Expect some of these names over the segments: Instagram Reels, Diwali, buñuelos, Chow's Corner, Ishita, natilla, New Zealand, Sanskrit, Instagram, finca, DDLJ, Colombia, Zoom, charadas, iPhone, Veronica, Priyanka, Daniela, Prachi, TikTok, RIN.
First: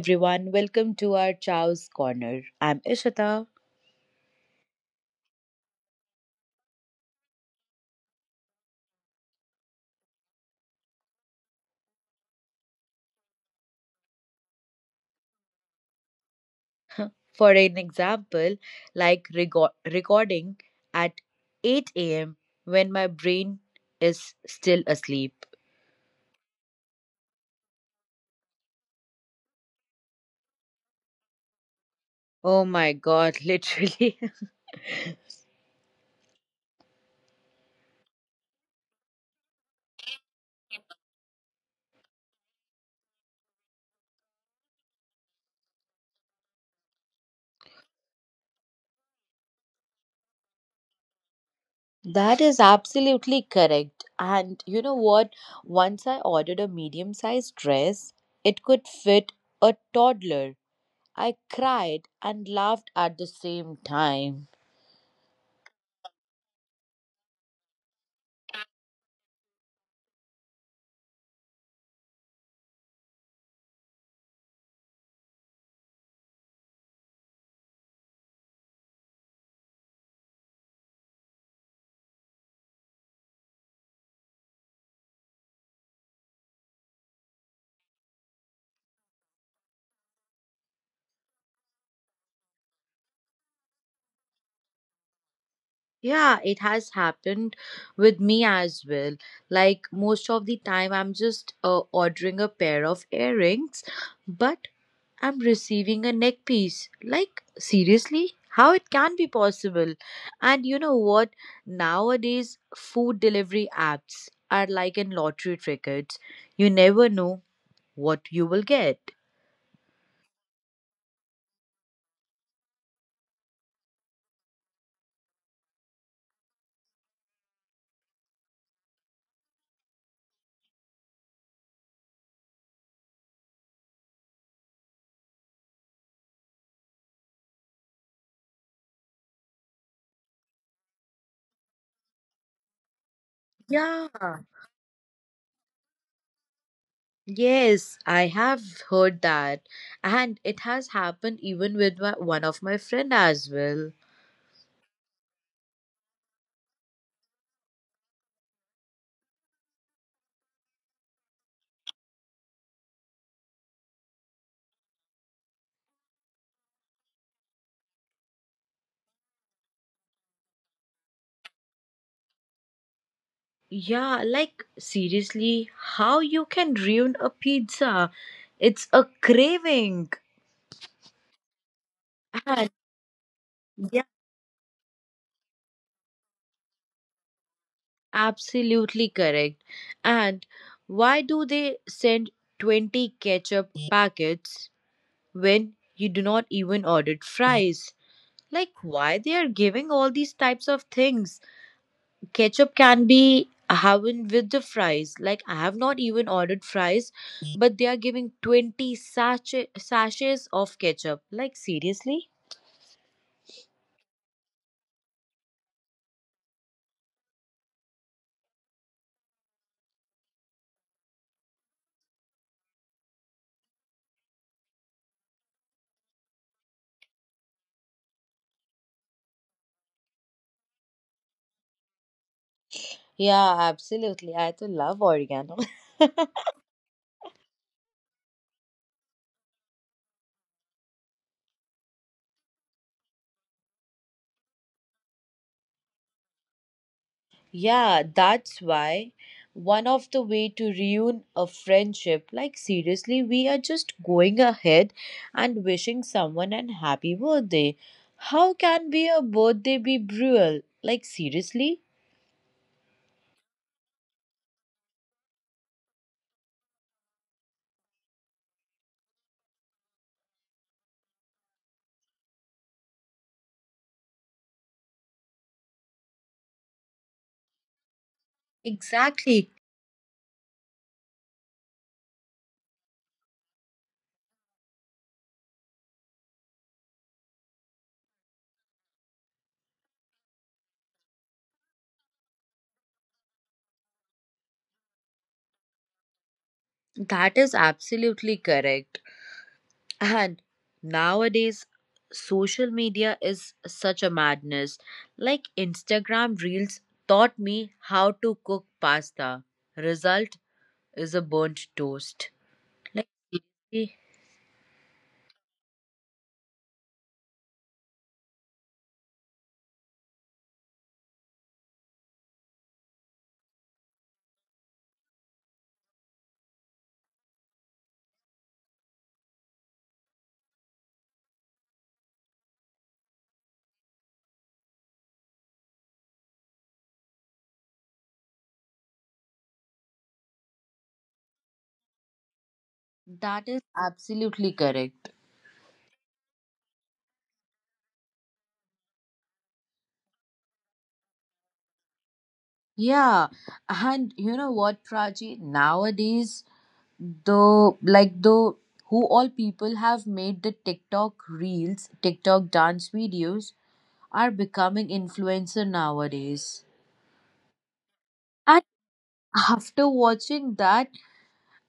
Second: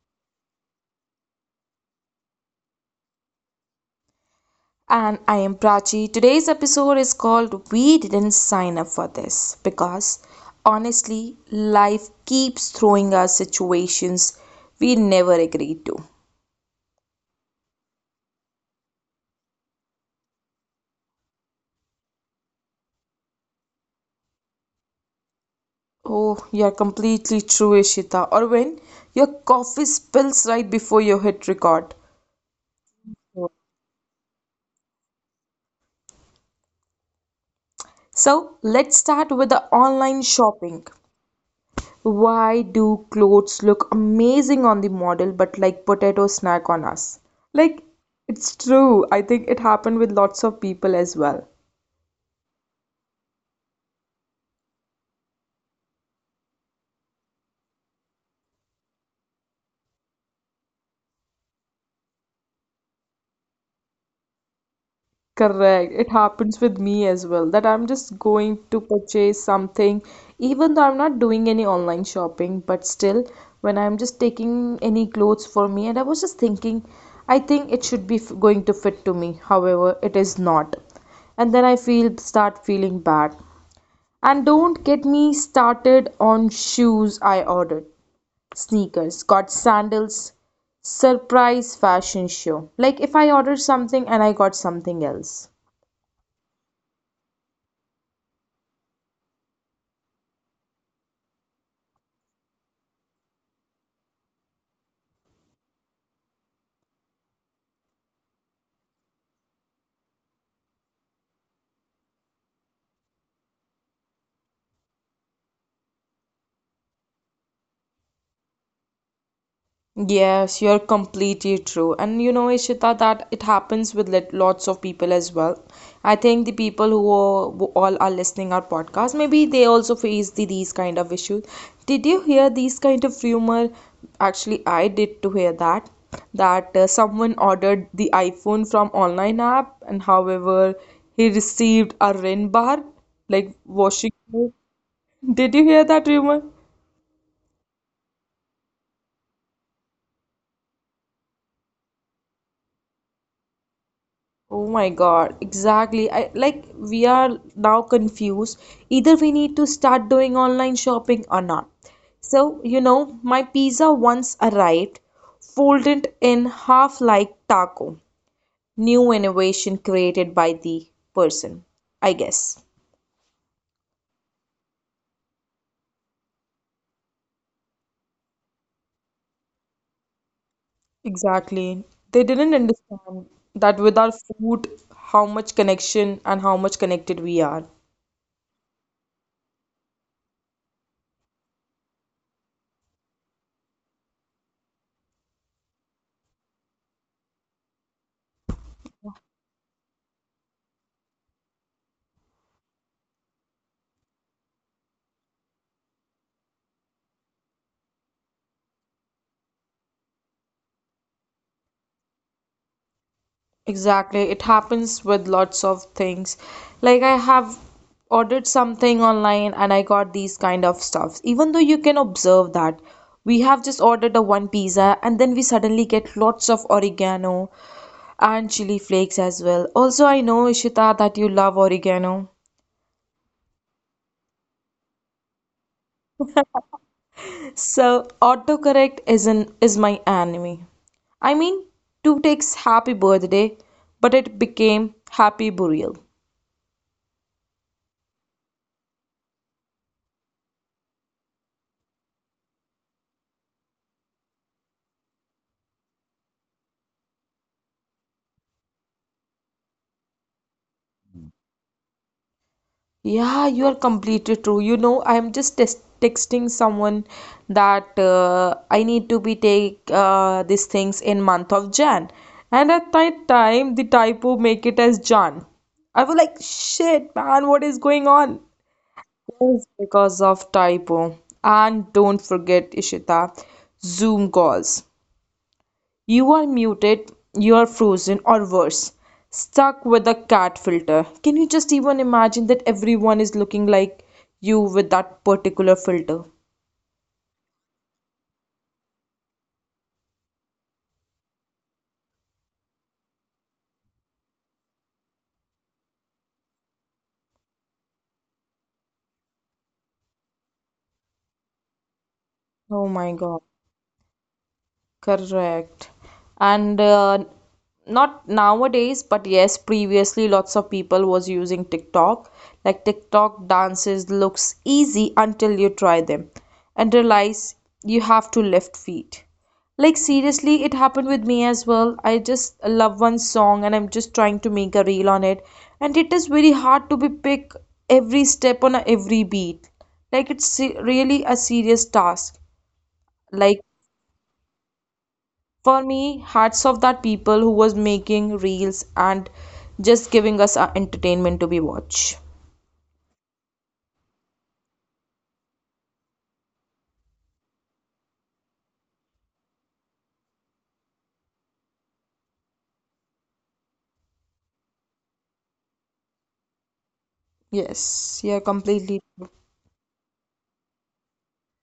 everyone, welcome to our Chow's Corner. I'm Ishita. And I am Prachi. Today's episode is called We Didn't Sign Up for This because honestly, life keeps throwing us situations we never agreed to. For an example, like recording at 8 a.m. when my brain is still asleep. Oh, you're completely true, Ishita. Or when your coffee spills right before you hit record. Oh my god, literally. So let's start with the online shopping. Why do clothes look amazing on the model but like potato snack on us? Like it's true. I think it happened with lots of people as well. That is absolutely correct. And you know what? Once I ordered a medium sized dress, it could fit a toddler. I cried and laughed at the same time. Correct. It happens with me as well that I'm just going to purchase something, even though I'm not doing any online shopping, but still, when I'm just taking any clothes for me, and I was just thinking, I think it should be f going to fit to me. However, it is not. And then I feel start feeling bad. And don't get me started on shoes I ordered. Sneakers, got sandals, surprise fashion show. Like if I order something and I got something else. Yeah, it has happened with me as well. Like most of the time, I'm just ordering a pair of earrings, but I'm receiving a neck piece. Like, seriously? How it can be possible? And you know what? Nowadays, food delivery apps are like in lottery tickets. You never know what you will get. Yes, you're completely true. And you know, Ishita, that it happens with lots of people as well. I think the people who, who all are listening our podcast, maybe they also face these kind of issues. Did you hear these kind of rumor? Actually, I did to hear that someone ordered the iPhone from online app, and however, he received a RIN bar like Yeah. washing. Did you hear that rumor? Yes, I have heard that. And it has happened even with my, one of my friend as well. Oh my God, exactly. I like we are now confused. Either we need to start doing online shopping or not. So, you know, my pizza once arrived, folded in half like taco. New innovation created by the person, I guess. Yeah, like seriously, how you can ruin a pizza? It's a craving. Exactly. They didn't And understand that with yeah, our food, how much connection and how much connected we are. absolutely correct. And why do they send 20 ketchup packets when you do not even order fries? Like why they are giving all these types of things? Ketchup can be having with the fries. Like I have not even ordered fries, but they are giving 20 sachet, sachets of ketchup. Like seriously? Exactly. It happens with lots of things. Like I have ordered something online and I got these kind of stuffs. Even though you can observe that we have just ordered a one pizza and then we suddenly get lots of oregano and chili flakes as well. Also, I know Ishita that you love oregano. Yeah, absolutely. I too love oregano. So autocorrect is my enemy. I mean, two takes happy birthday, but it became happy burial. Yeah, that's why one of the way to ruin a friendship, like seriously, we are just going ahead and wishing someone an happy birthday. How can be a birthday be brutal? Like seriously? Yeah, you are completely true. You know, I am just texting someone that I need to be take these things in month of Jan, and at that time the typo make it as Jan. I was like, shit, man, what is going on? Exactly. Yes, because of typo. And don't forget, Ishita, Zoom calls. You are muted, you are frozen, or worse, stuck with a cat filter. Can you just even imagine that everyone is looking like you with that particular filter? That is absolutely correct. And nowadays, social media is such a madness. Like Instagram Reels taught me how to cook pasta. Result is a burnt toast. Oh Like, my god. eh, Correct. And not nowadays, but yes, previously lots of people was using TikTok. Like TikTok dances looks easy until you try them and realize you have to lift feet. Like seriously, it happened with me as well. I just love one song and I'm just trying to make a reel on it. And it is very hard to be pick every step on every beat. Like it's really a serious task. that is Like absolutely correct. for me hats off that people who was making reels and just giving us entertainment to be watch Yeah. And you know what, Prachi? Nowadays, the like the who all people have made the TikTok Reels, TikTok dance videos are becoming influencer nowadays. yes, yeah, And completely after watching that,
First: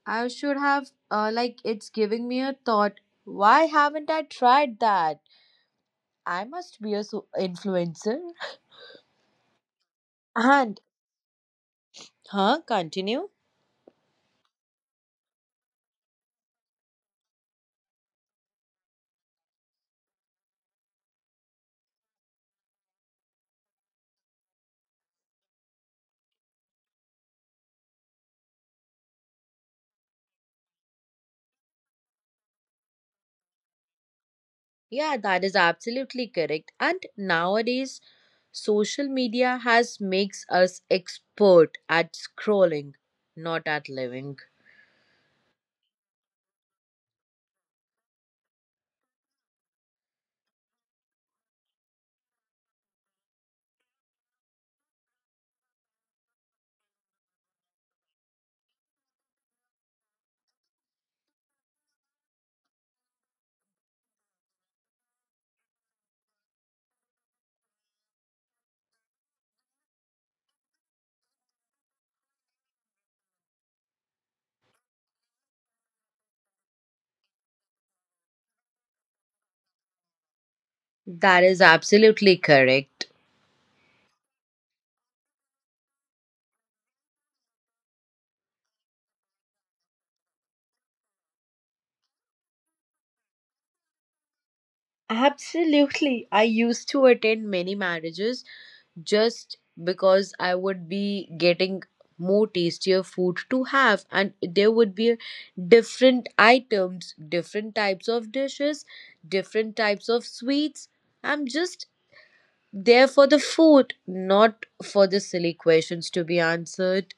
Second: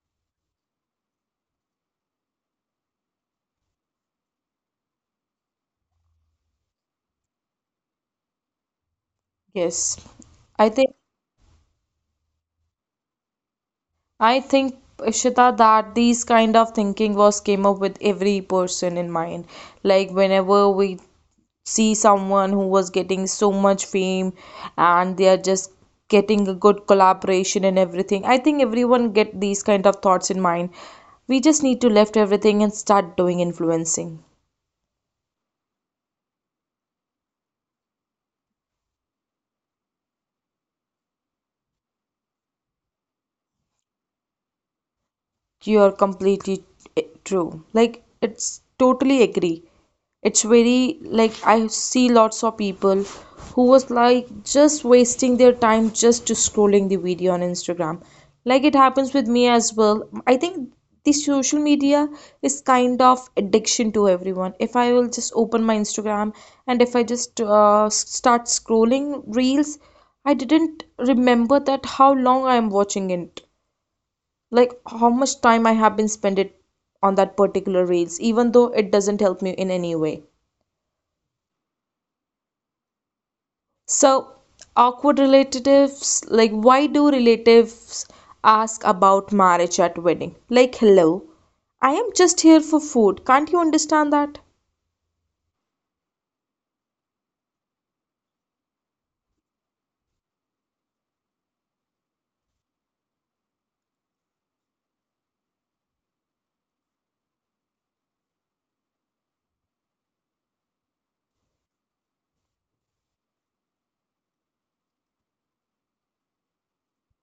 I should have like it's giving me a thought. Why haven't I tried that? I must be a influencer. yes. i And think huh? Continue. i think Ishita that these kind of thinking was came up with every person in mind like whenever we see someone who was getting so much fame and they are just getting a good collaboration and everything, I think everyone get these kind of thoughts in mind. We just need to left everything and start doing influencing. Yeah, that is absolutely correct. And nowadays, social media has makes us expert at scrolling, not at living. You're completely true. Like, it's totally agree. It's very like I see lots of people who was like just wasting their time just to scrolling the video on Instagram. Like it happens with me as well. I think the social media is kind of addiction to everyone. If I will just open my Instagram and if I just start scrolling reels, I didn't remember that how long I am watching it, like how much time I have been spent it on that particular reels, even though it doesn't help me in any way. That is absolutely correct. So awkward relatives, like why do relatives ask about marriage at wedding? Like hello, I am just here for food. Can't you understand that? Absolutely. I used to attend many marriages just because I would be getting more tastier food to have and there would be different items, different types of dishes, different types of sweets. I'm just there for the food, not for the silly questions to be answered.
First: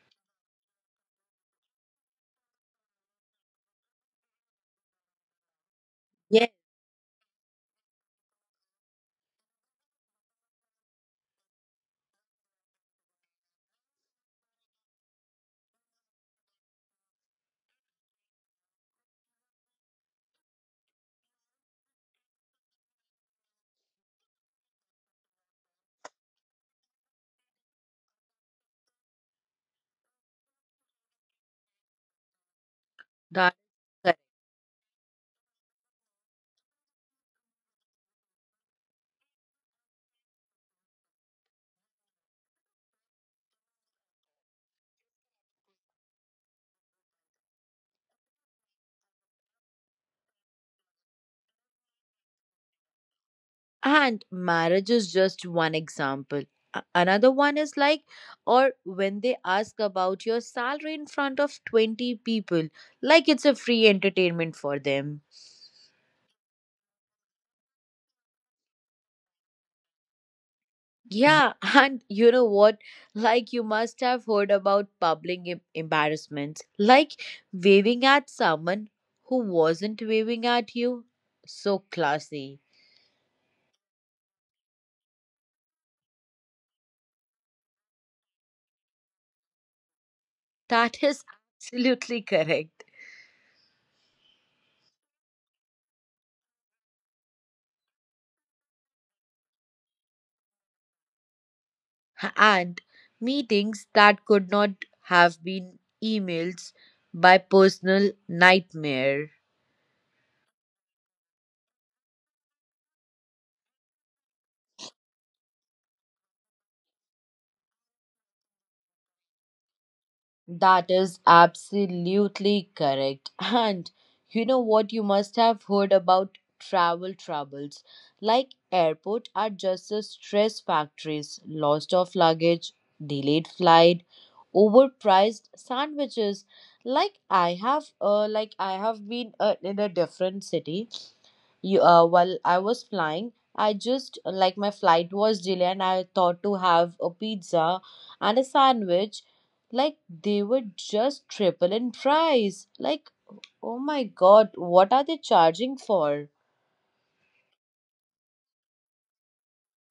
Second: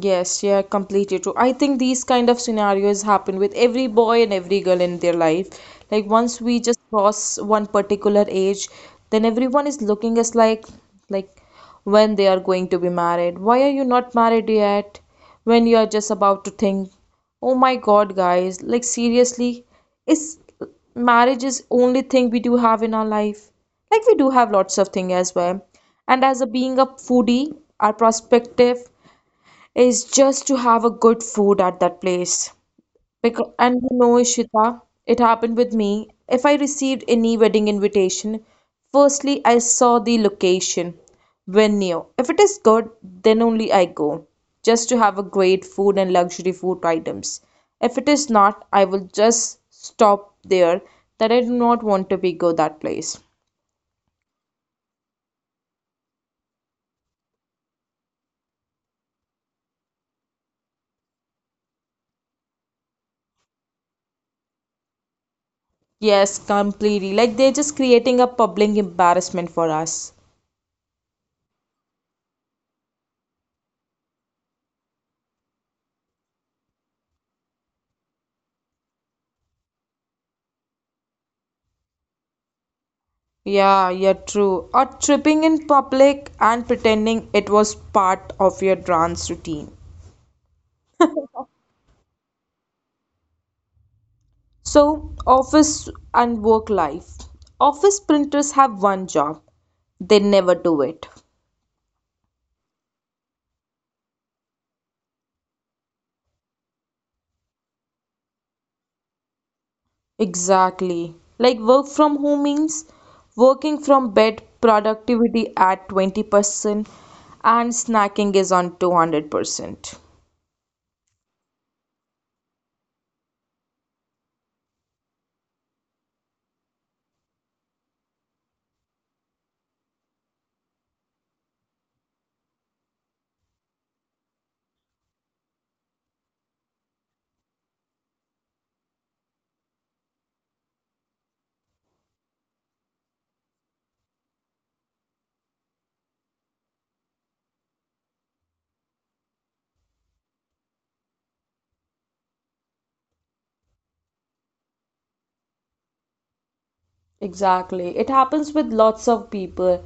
Yes, yeah, completely true. I think these kind of scenarios happen with every boy and every girl in their life. Like once Yes, we just cross one particular age, then everyone is looking us like when they are going to be married. Why are you not married yet? When you are just about to think, "Oh my God, guys, like seriously, is marriage is only thing we do have in our life?" Like we do have lots of things as well. And as a being a foodie, our perspective is just to have a good food at that place. Because, that. and you know, Ishita, it happened with me. If I received any wedding invitation, firstly I saw the location, venue. If it is good, then only I go, just to have a great food and luxury food items. If it is not, I will just stop there, that I do not want to be go that place. And marriage is just one example. Another one is like, or when they ask about your salary in front of 20 people, like it's a free entertainment for them. Yes, completely. Like they're just creating a public embarrassment for us. Yeah, and you know what? Like, you must have heard about public embarrassments, like waving at someone who wasn't waving at you. So classy. Yeah, yeah, true. Or tripping in public and pretending it was part of your dance routine. That is absolutely correct. So, office and work life. Office printers have one job, they never do it. And meetings that could not have been emails by personal nightmare. Exactly. Like work from home means working from bed, productivity at 20%, and snacking is on 200%. That is absolutely correct. And you know what? You must have heard about travel troubles. Like airport are just a stress factories, lost of luggage, delayed flight, overpriced sandwiches. Like I have been in a different city. You, while I was flying, I just like my flight was delayed, and I thought to have a pizza and a sandwich. Like they were just triple in price. Like, oh my god, what are they charging for? Exactly. It happens with lots of people.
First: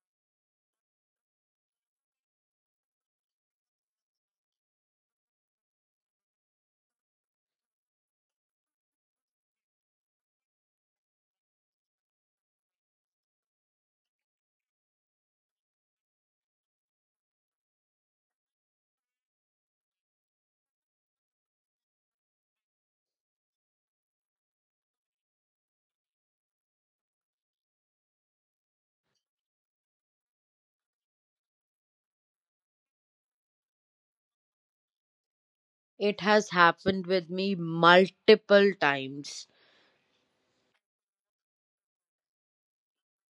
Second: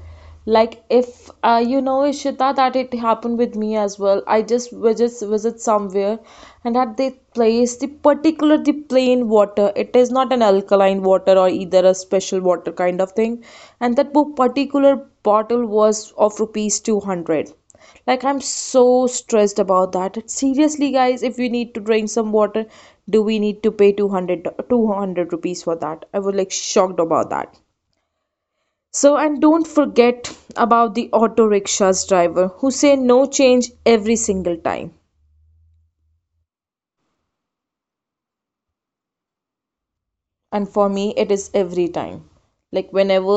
Like if you know Ishita that it happened with me as well. I just we just visit somewhere and at the place the particular the plain water. It is not an alkaline water or either a special water kind of thing. And that particular bottle was of rupees 200. Like I'm so stressed about that. Seriously, guys, if we need to drink some water, do we need to pay 200 200 rupees for that? I was like shocked about that. So, and don't forget about the auto rickshaws driver who say no change every single time. It has happened with me multiple times. And for me it is every time, like whenever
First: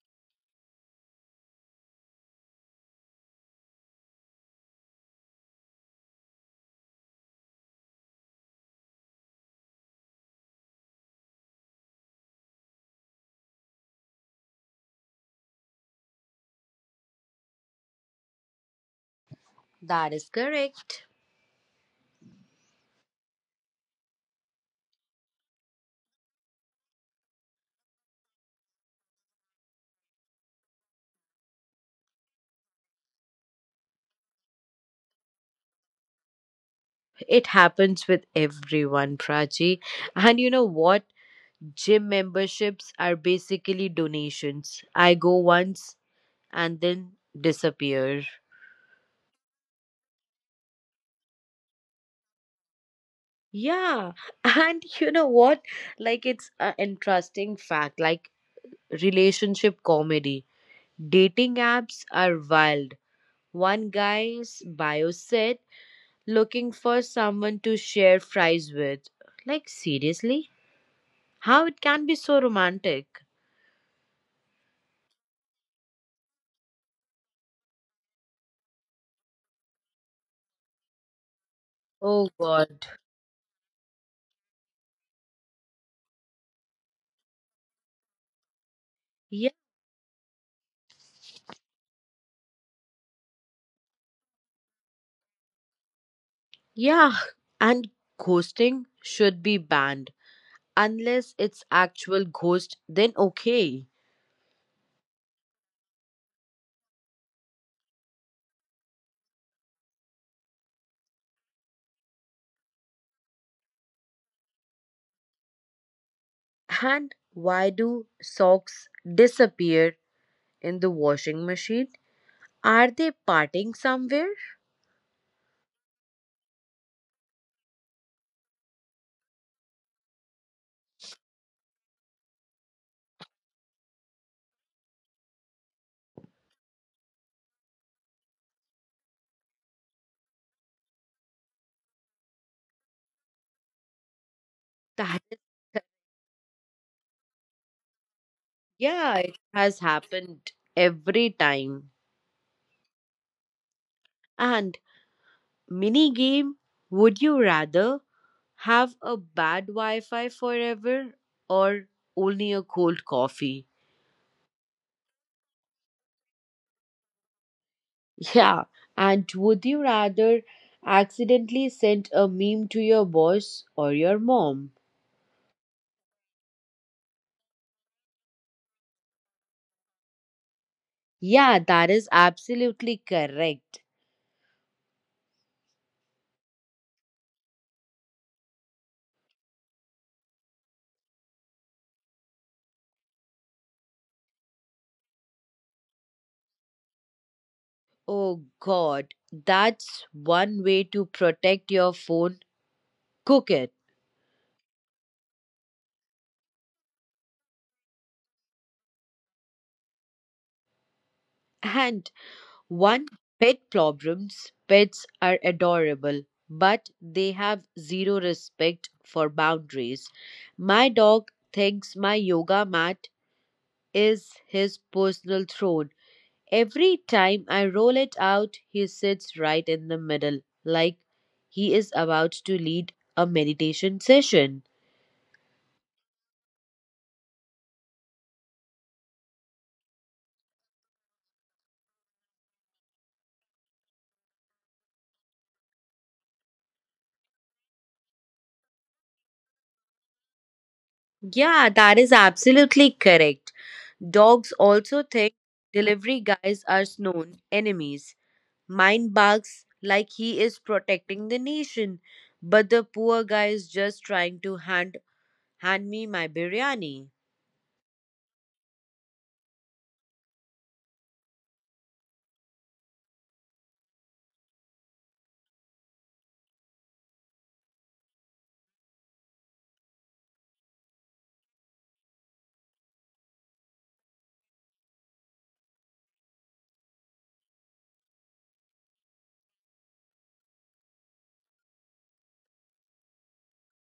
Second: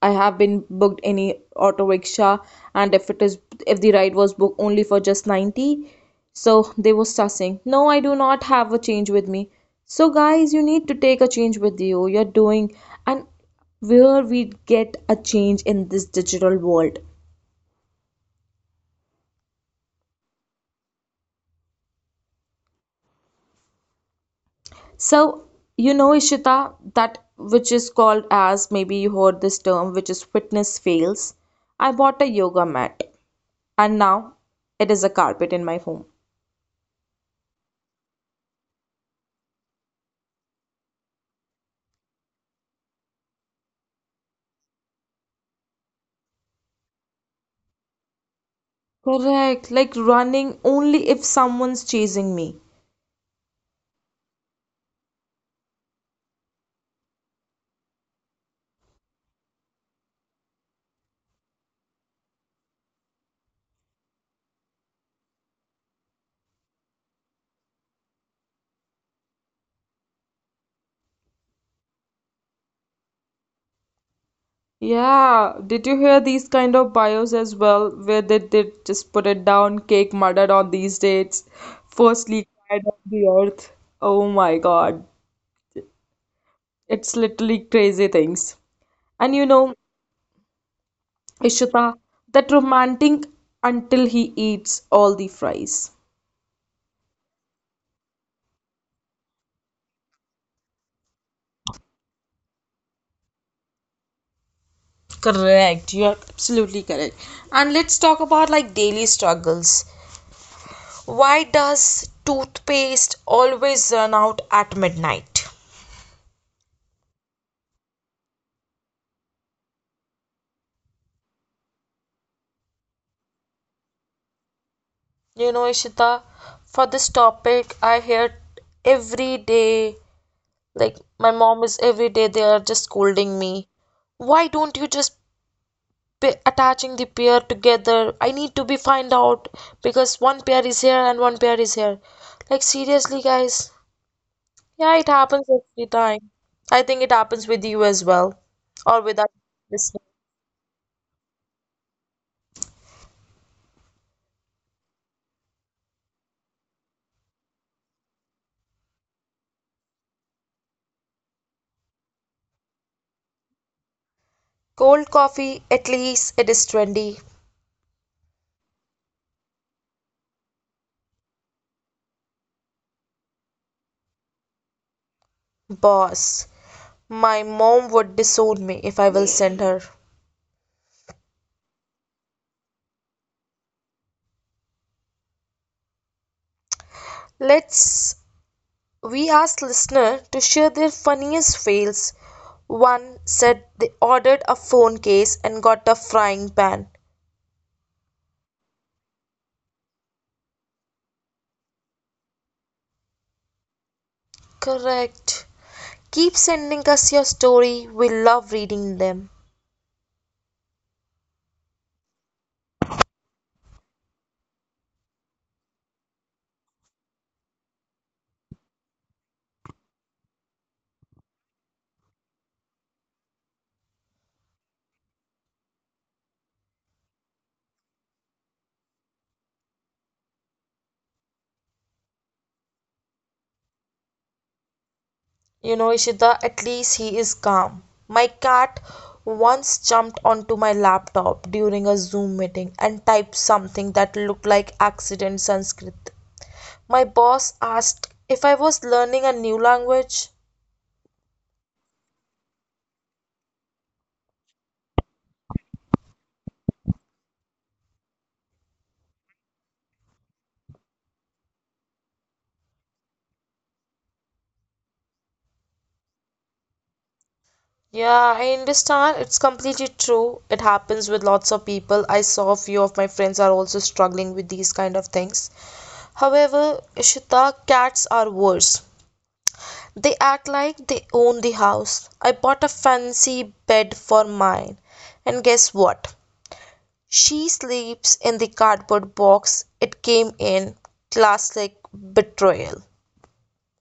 I have been booked any auto rickshaw, and if it is, if the ride was booked only for just 90, so they were saying no, I do not have a change with me. So guys, you need to take a change with you, you're doing. And where we get a change in this digital world? That is correct. So you know Ishita, that which is called as, maybe you heard this term, which is fitness fails. I bought a yoga mat. And now it is a carpet in my home. It happens with everyone, Prachi. And you know what? Gym memberships are basically donations. I go once, and then disappear. Correct, like running only if someone's chasing me. Yeah, and you know what? Like it's an interesting fact. Like relationship comedy, dating apps are wild. One guy's bio said looking for someone to share fries with. Like seriously, how it can be so romantic? Yeah, did you hear these kind of bios as well, where they did just put it down, cake murdered on these dates, Oh firstly cried God. on the earth. Oh my God, it's literally crazy things. And you Yeah, know, Ishita, that romantic until he eats all the fries. yeah, and ghosting should be banned unless it's actual ghost. Then okay. Correct, you are absolutely correct. And let's talk about like daily struggles. Why does toothpaste always run out at midnight? And why do socks disappear in the washing machine? Are they parting somewhere? You know, Ishita, for this topic, I hear every day, like my mom is every day, they are just scolding me. Why don't you just be attaching the pair together? I need to be find out because one pair is here and one pair is here. Like seriously, guys. Yeah, it That is, happens every time. I think it happens with you as well, or yeah, with it has us. happened every time. And mini game, would you rather have a bad Wi-Fi forever or only a cold coffee? Cold coffee, at least it is trendy. Yeah, and would you rather accidentally send a meme to your boss or your mom? Boss, my mom would disown me if I will send her. Yeah, that is absolutely correct. Let's we asked listener to share their funniest fails. One said they ordered a phone case and got a frying pan. Oh God, that's one way to protect your phone. Cook it. Correct. Keep sending us your story. We love reading them. And one pet problems. Pets are adorable, but they have zero respect for boundaries. My dog thinks my yoga mat is his personal throne. Every time I roll it out, he sits right in the middle, like he is about to lead a meditation session. You know, Ishita, at least he is calm. My cat once jumped onto my laptop during a Zoom meeting and typed something that looked like accident Sanskrit. My boss asked if I was learning a new language. Yeah, that is absolutely correct. Dogs also think delivery guys are known enemies. Mine barks like he is protecting the nation, but the poor guy is just trying to hand me my biryani. Yeah, I understand. It's completely true. It happens with lots of people. I saw a few of my friends are also struggling with these kind of things. However, Ishita, cats are worse. They act like they own the house. I bought a fancy bed for mine, and guess what? She sleeps in the cardboard box it came in. Classic betrayal.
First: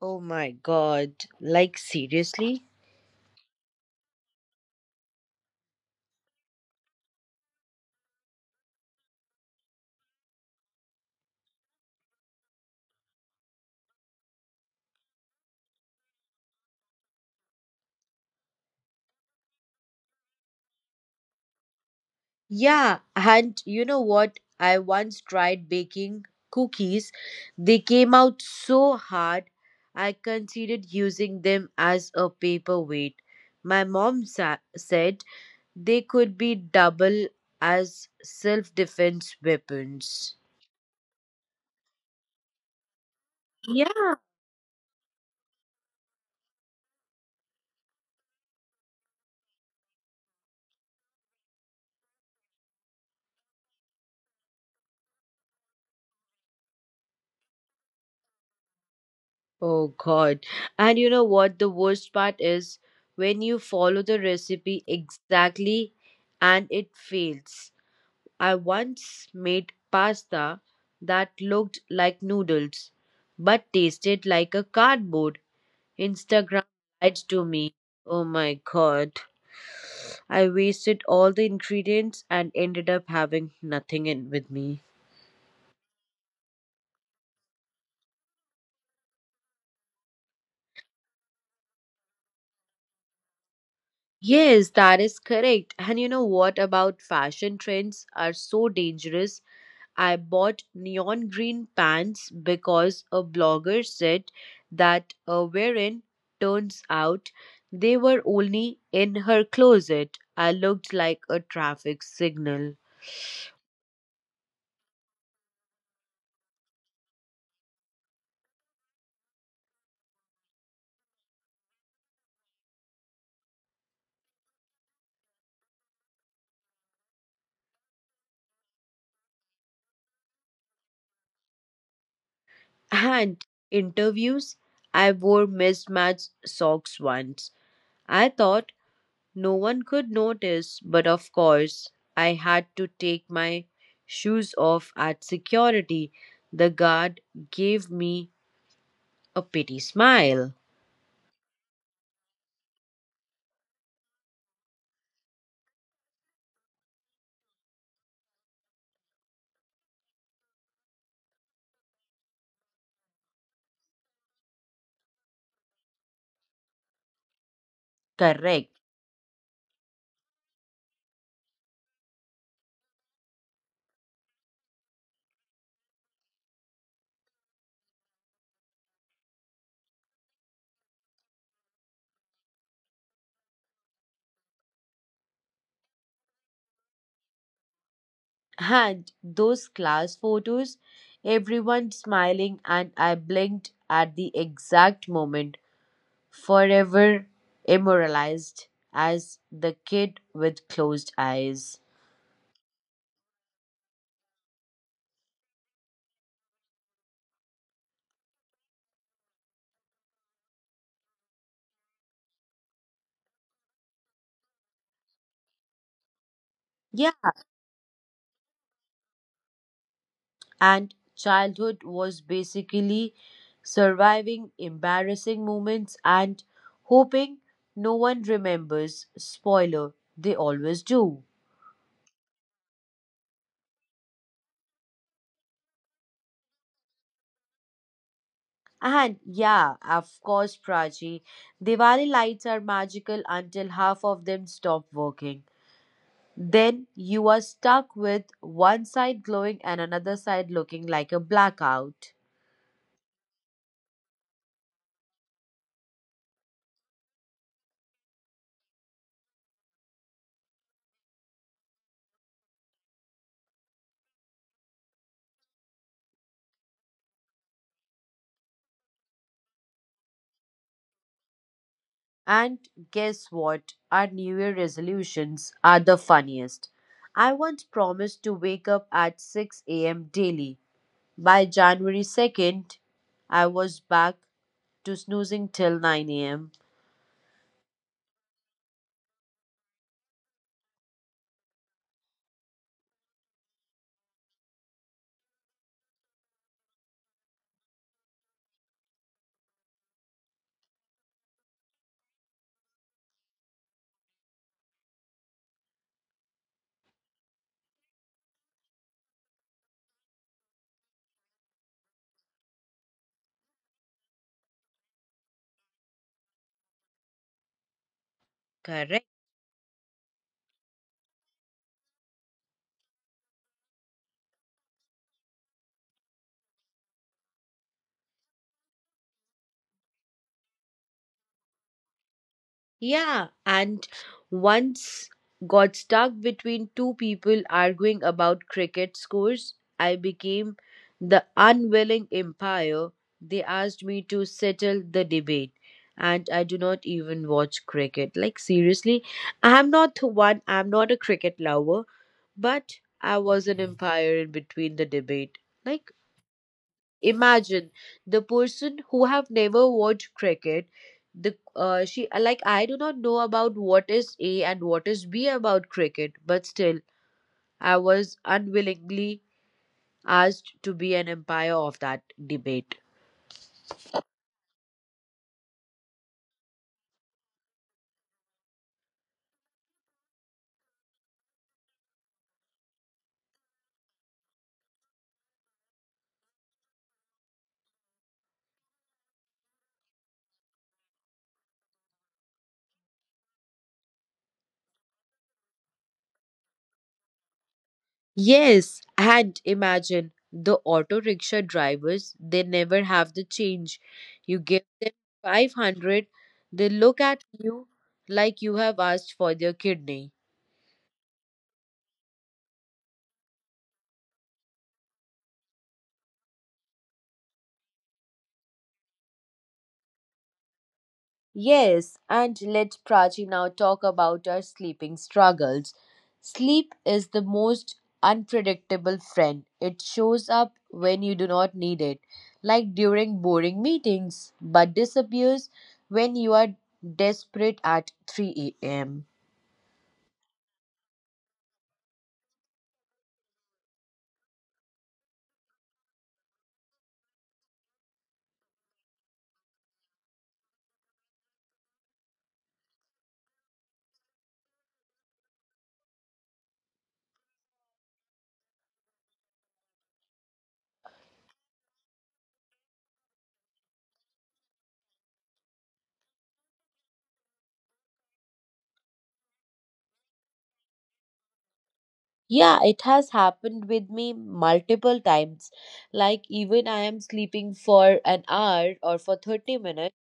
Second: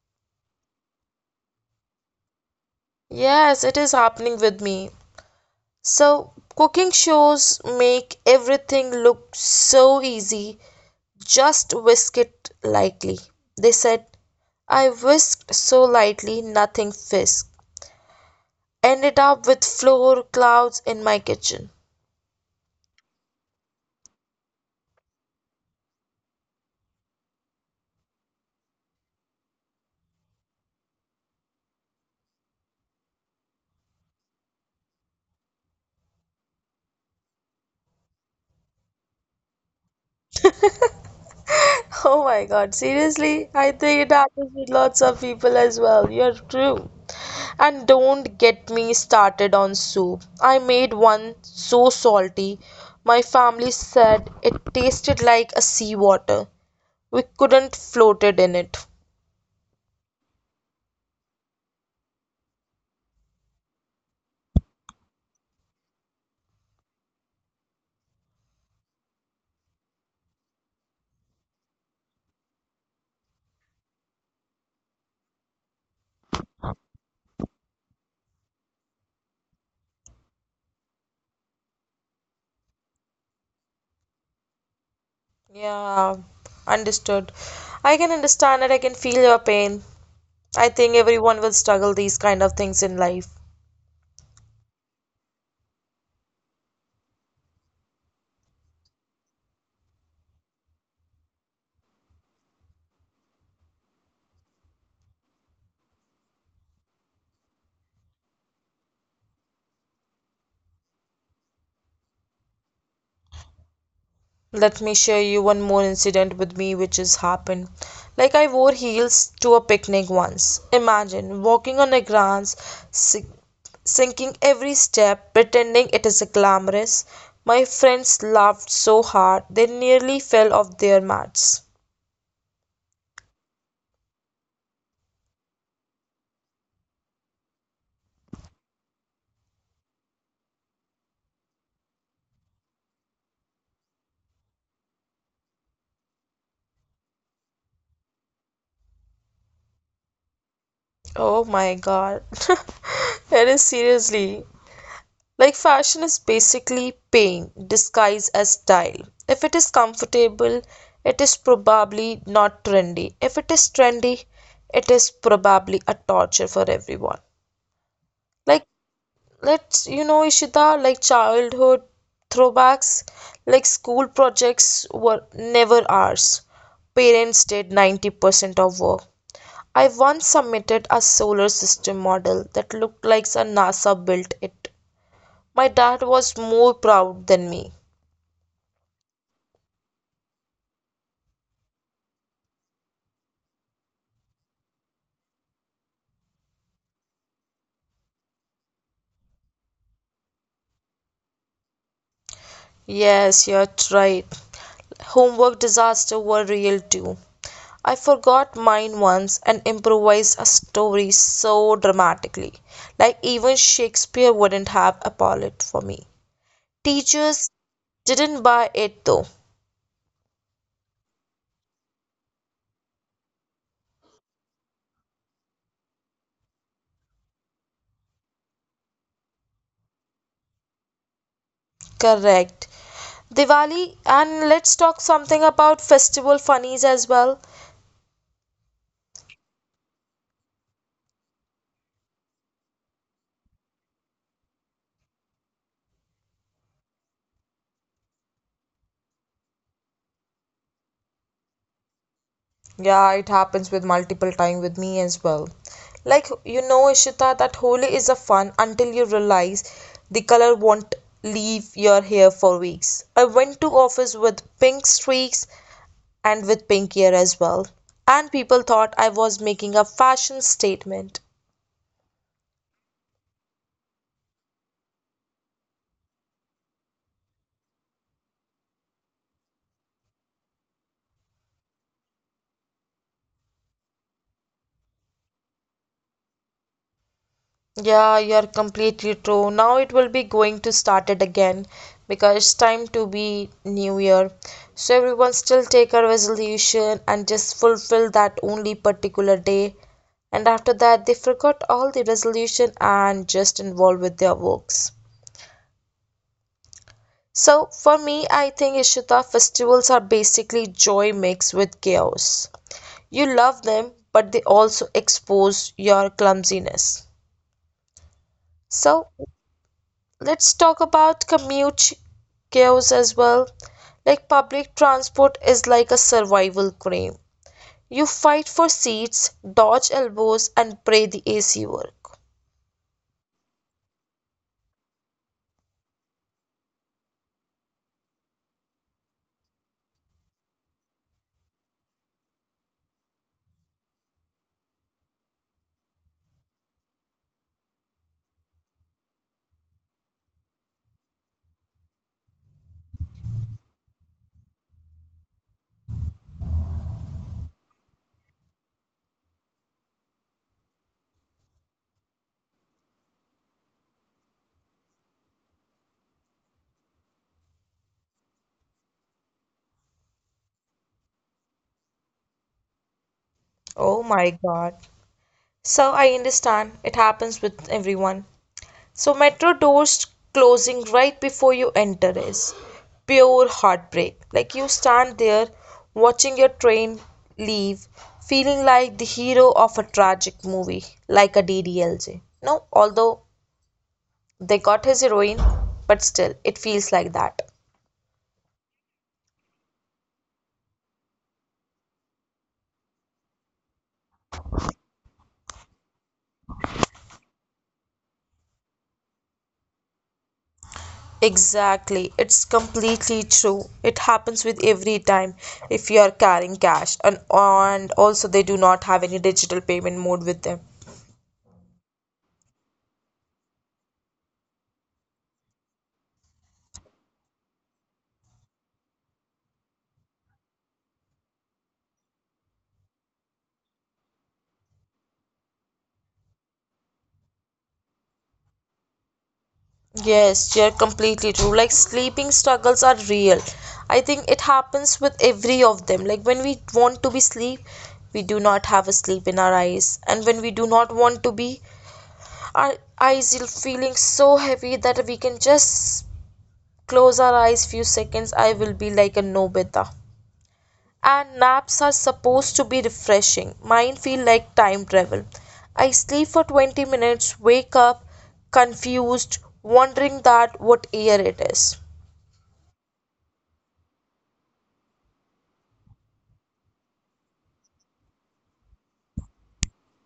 Oh my god. Like seriously? Yes, it is happening with me. So, cooking shows make everything look so easy. Just whisk it lightly. They said, I whisked so lightly, nothing fisked. Ended up with floor clouds in my kitchen. Yeah, and you know what? I once tried baking cookies. They came out so hard, I considered using them as a paperweight. My mom said, they could be double as self defense weapons. Oh my God, seriously? I think it Yeah. happens with lots of people as well. You're true. And don't get me started on soup. I made one so salty. My family said it tasted like a sea water. We couldn't float it in it. Oh God. And you know what? The worst part is when you follow the recipe exactly and it fails. I once made pasta that looked like noodles but tasted like a cardboard. Instagram lied to me. Oh my God. I wasted all the ingredients and ended up having nothing in with me. Yeah, understood. I can understand it. I can feel your pain. I think everyone will struggle these kind of things in life. Yes, that is correct. And you know what about fashion trends are so dangerous? I bought neon green pants because a blogger said that a wearing turns out they were only in her closet. I looked like a traffic signal. Let me share you one more incident with me which has happened. Like I wore heels to a picnic once. Imagine walking on a glance, sink- sinking every step, pretending it is a glamorous. My friends laughed so hard they nearly fell off their mats. And interviews, I wore mismatched socks once. I thought no one could notice, but of course, I had to take my shoes off at security. The guard gave me a pity smile. Oh my god. That is seriously. Like fashion is basically pain disguised as style. If it is comfortable, it is probably not trendy. If it is trendy, it is probably a torture for everyone. Like Correct. let's Ishita, like childhood throwbacks, like school projects were never ours. Parents did 90% of work. I once submitted a solar system model that looked like a NASA built it, my dad was more proud than me. And those class photos, everyone smiling, and I blinked at the exact moment, forever immortalized as the kid with closed eyes. Yes, you're right. Homework disasters were real too. I forgot mine once and improvised a story so dramatically, like even Shakespeare wouldn't have a palette for me. Teachers didn't buy it though. And childhood was basically surviving embarrassing moments and hoping no one remembers. Spoiler, they always do. Correct. Diwali, and let's talk something about festival funnies as well. And yeah, of course, Prachi, Diwali lights are magical until half of them stop working. Then you are stuck with one side glowing and another side looking like a blackout. Yeah, it happens with multiple time with me as well. Like you know, Ishita, that Holi is a fun until you realize the color won't leave your hair for weeks. I went to office with pink streaks and with pink hair as well, and people thought I was making a fashion statement. And guess what? Our New Year resolutions are the funniest. I once promised to wake up at 6 a.m. daily. By January 2nd, I was back to snoozing till 9 a.m. Yeah, you're completely true. Now it will be going to start it again because it's time to be new year. So everyone still take a resolution and just fulfill that only particular day. And after that, they forgot all the resolution and just involved with their works. So for me, I think Ishita festivals are basically joy mixed with chaos. You love them, but they also expose your clumsiness. So Correct. let's talk about commute chaos as well. Like public transport is like a survival game. You fight for seats, dodge elbows, and pray the AC work. Yeah, and once got stuck between two people arguing about cricket scores. I became the unwilling umpire. They asked me to settle the debate, and I do not even watch cricket. Like, seriously, I'm not the one, I'm not a cricket lover, but I was an umpire in between the debate. Like, imagine the person who have never watched cricket, the she like I do not know about what is A and what is B about cricket, but still I was unwillingly asked to be an umpire of that debate. Oh my God. So I understand it happens with everyone. So metro doors closing right before you enter is pure heartbreak. Like you stand there watching your train leave, feeling like the hero of a tragic movie, like a DDLJ. No, although they got his heroine, but still it feels like that. Yes, and imagine the auto rickshaw drivers, they never have the change. You give them 500, they look at you like you have asked for their kidney. Exactly, it's completely true. It happens with every time if you are carrying cash and also they do not have any digital payment mode with them. Yes, and let Prachi now talk about our sleeping struggles. Sleep is the most unpredictable friend. It shows up when you do not need it, like during boring meetings, but disappears when you are desperate at 3 a.m. Yes, you're completely true. Like sleeping struggles are real. I think it happens with every of them. Like when we want to be sleep, we do not have a sleep in our eyes. And when we do not want to be, our eyes are feeling so heavy that we can just close our eyes few seconds. I will be like a no beta, and naps are supposed to be refreshing. Mine feel like time travel. I sleep for 20 minutes, wake up confused, wondering that what year it is. Yeah, it has happened with me multiple times. Like, even I am sleeping for an hour or for 30 minutes.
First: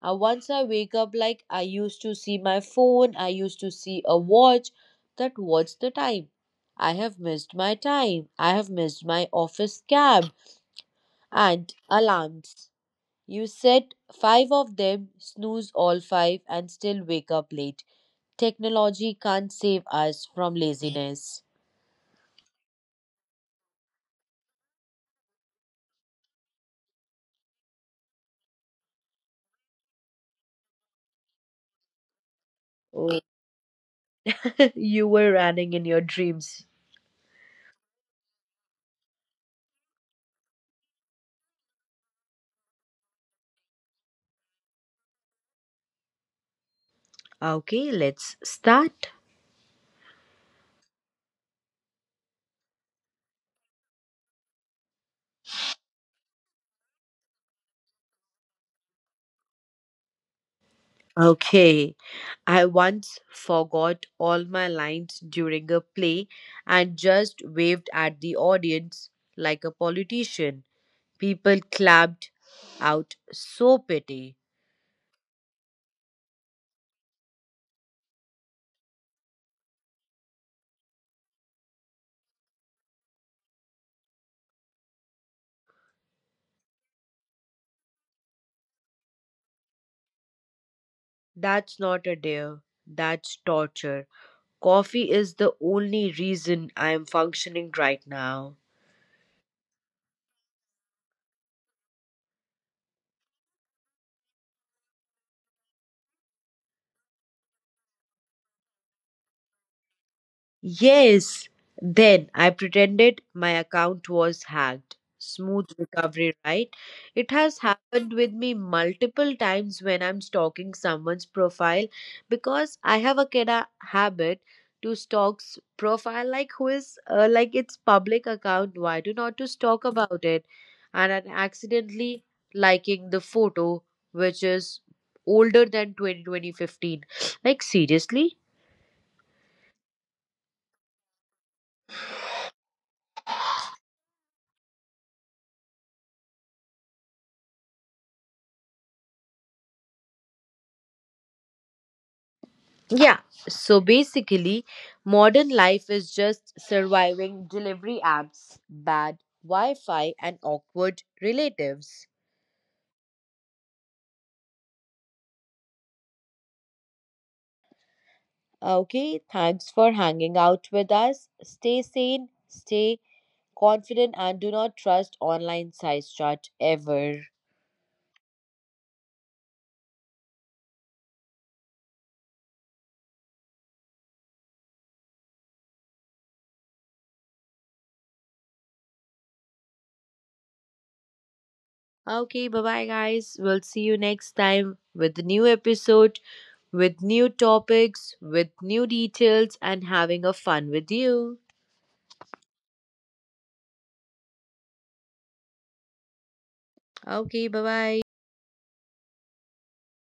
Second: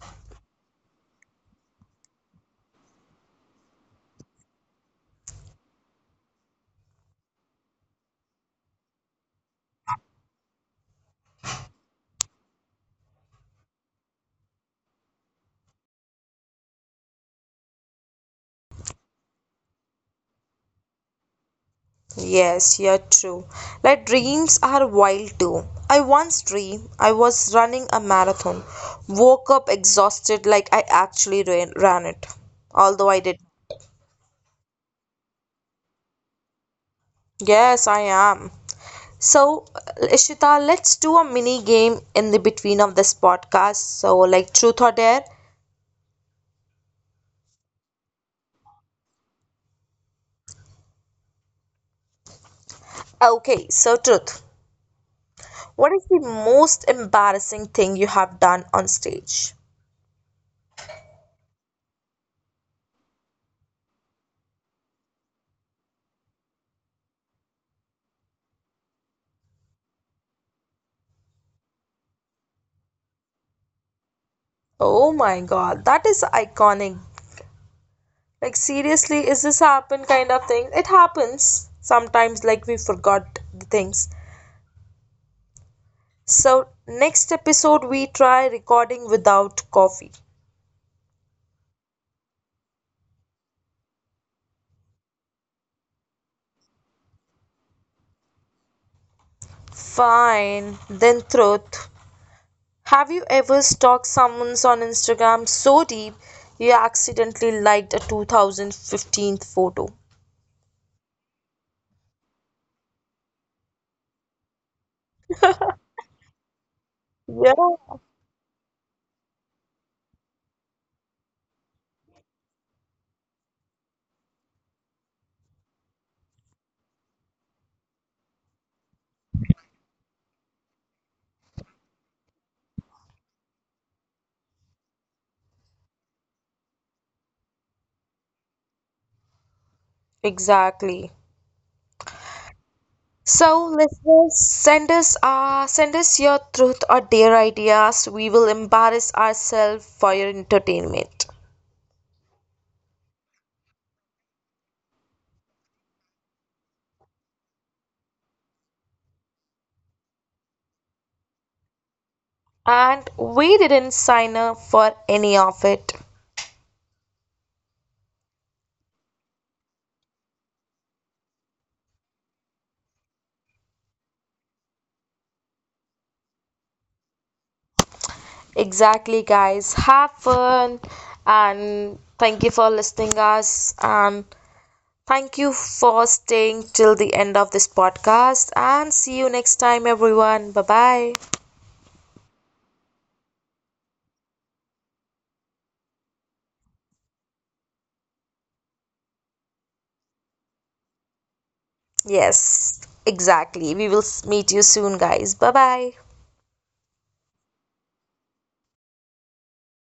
Once I wake up, like I used to see my phone, I used to see a watch that what's the time. I have missed my time. I have missed my office cab. And alarms, you set five of them, snooze all five, and still wake up late. Technology can't save us from laziness. Yes, yeah, true. Like dreams are wild too. I once dreamed I was running a marathon, woke up exhausted like I actually ran, ran it, although Oh. I did. You were running in your dreams. Yes, I am. So, Ishita, let's do a mini game in the between of this podcast. So, like truth or dare. Okay, let's start. Okay, so truth. What is the most embarrassing thing you have done on stage? Okay. I once forgot all my lines during a play and just waved at the audience like a politician. People clapped out so pity. Oh my god, that is iconic. Like seriously, is this happen kind of thing? It happens. Sometimes like we forgot the things. So, next episode we try recording without coffee. That's not a dare. That's torture. Coffee is the only reason I am functioning right now. Fine. Then truth. Have you ever stalked someone on Instagram so deep you accidentally liked a 2015 photo? Yes. Then I pretended my account was hacked. Smooth recovery, right? It Yeah, has happened with me multiple times when I'm stalking someone's profile because I have a kind of habit to stalk profile like who is like its public account. Why do not to stalk about it? And I'm accidentally liking the photo which is older than 20 twenty fifteen. Like seriously? exactly. So, listeners, send us your truth or dare ideas. We will embarrass ourselves for your entertainment. Yeah, so basically, modern life is just surviving delivery apps, bad Wi Fi, and awkward relatives. And we didn't sign up for any of it. Okay, thanks for hanging out with us. Stay sane, stay confident, and do not trust online size chart ever. Exactly, guys. Have fun and thank you for listening us. And thank you for staying till the end of this podcast and see you next time, everyone. Bye bye. Okay, bye bye, guys. We'll see you next time with a new episode, with new topics, with new details, and having a fun with you. Yes, exactly. We will meet you soon, guys. Bye bye. Okay, bye bye.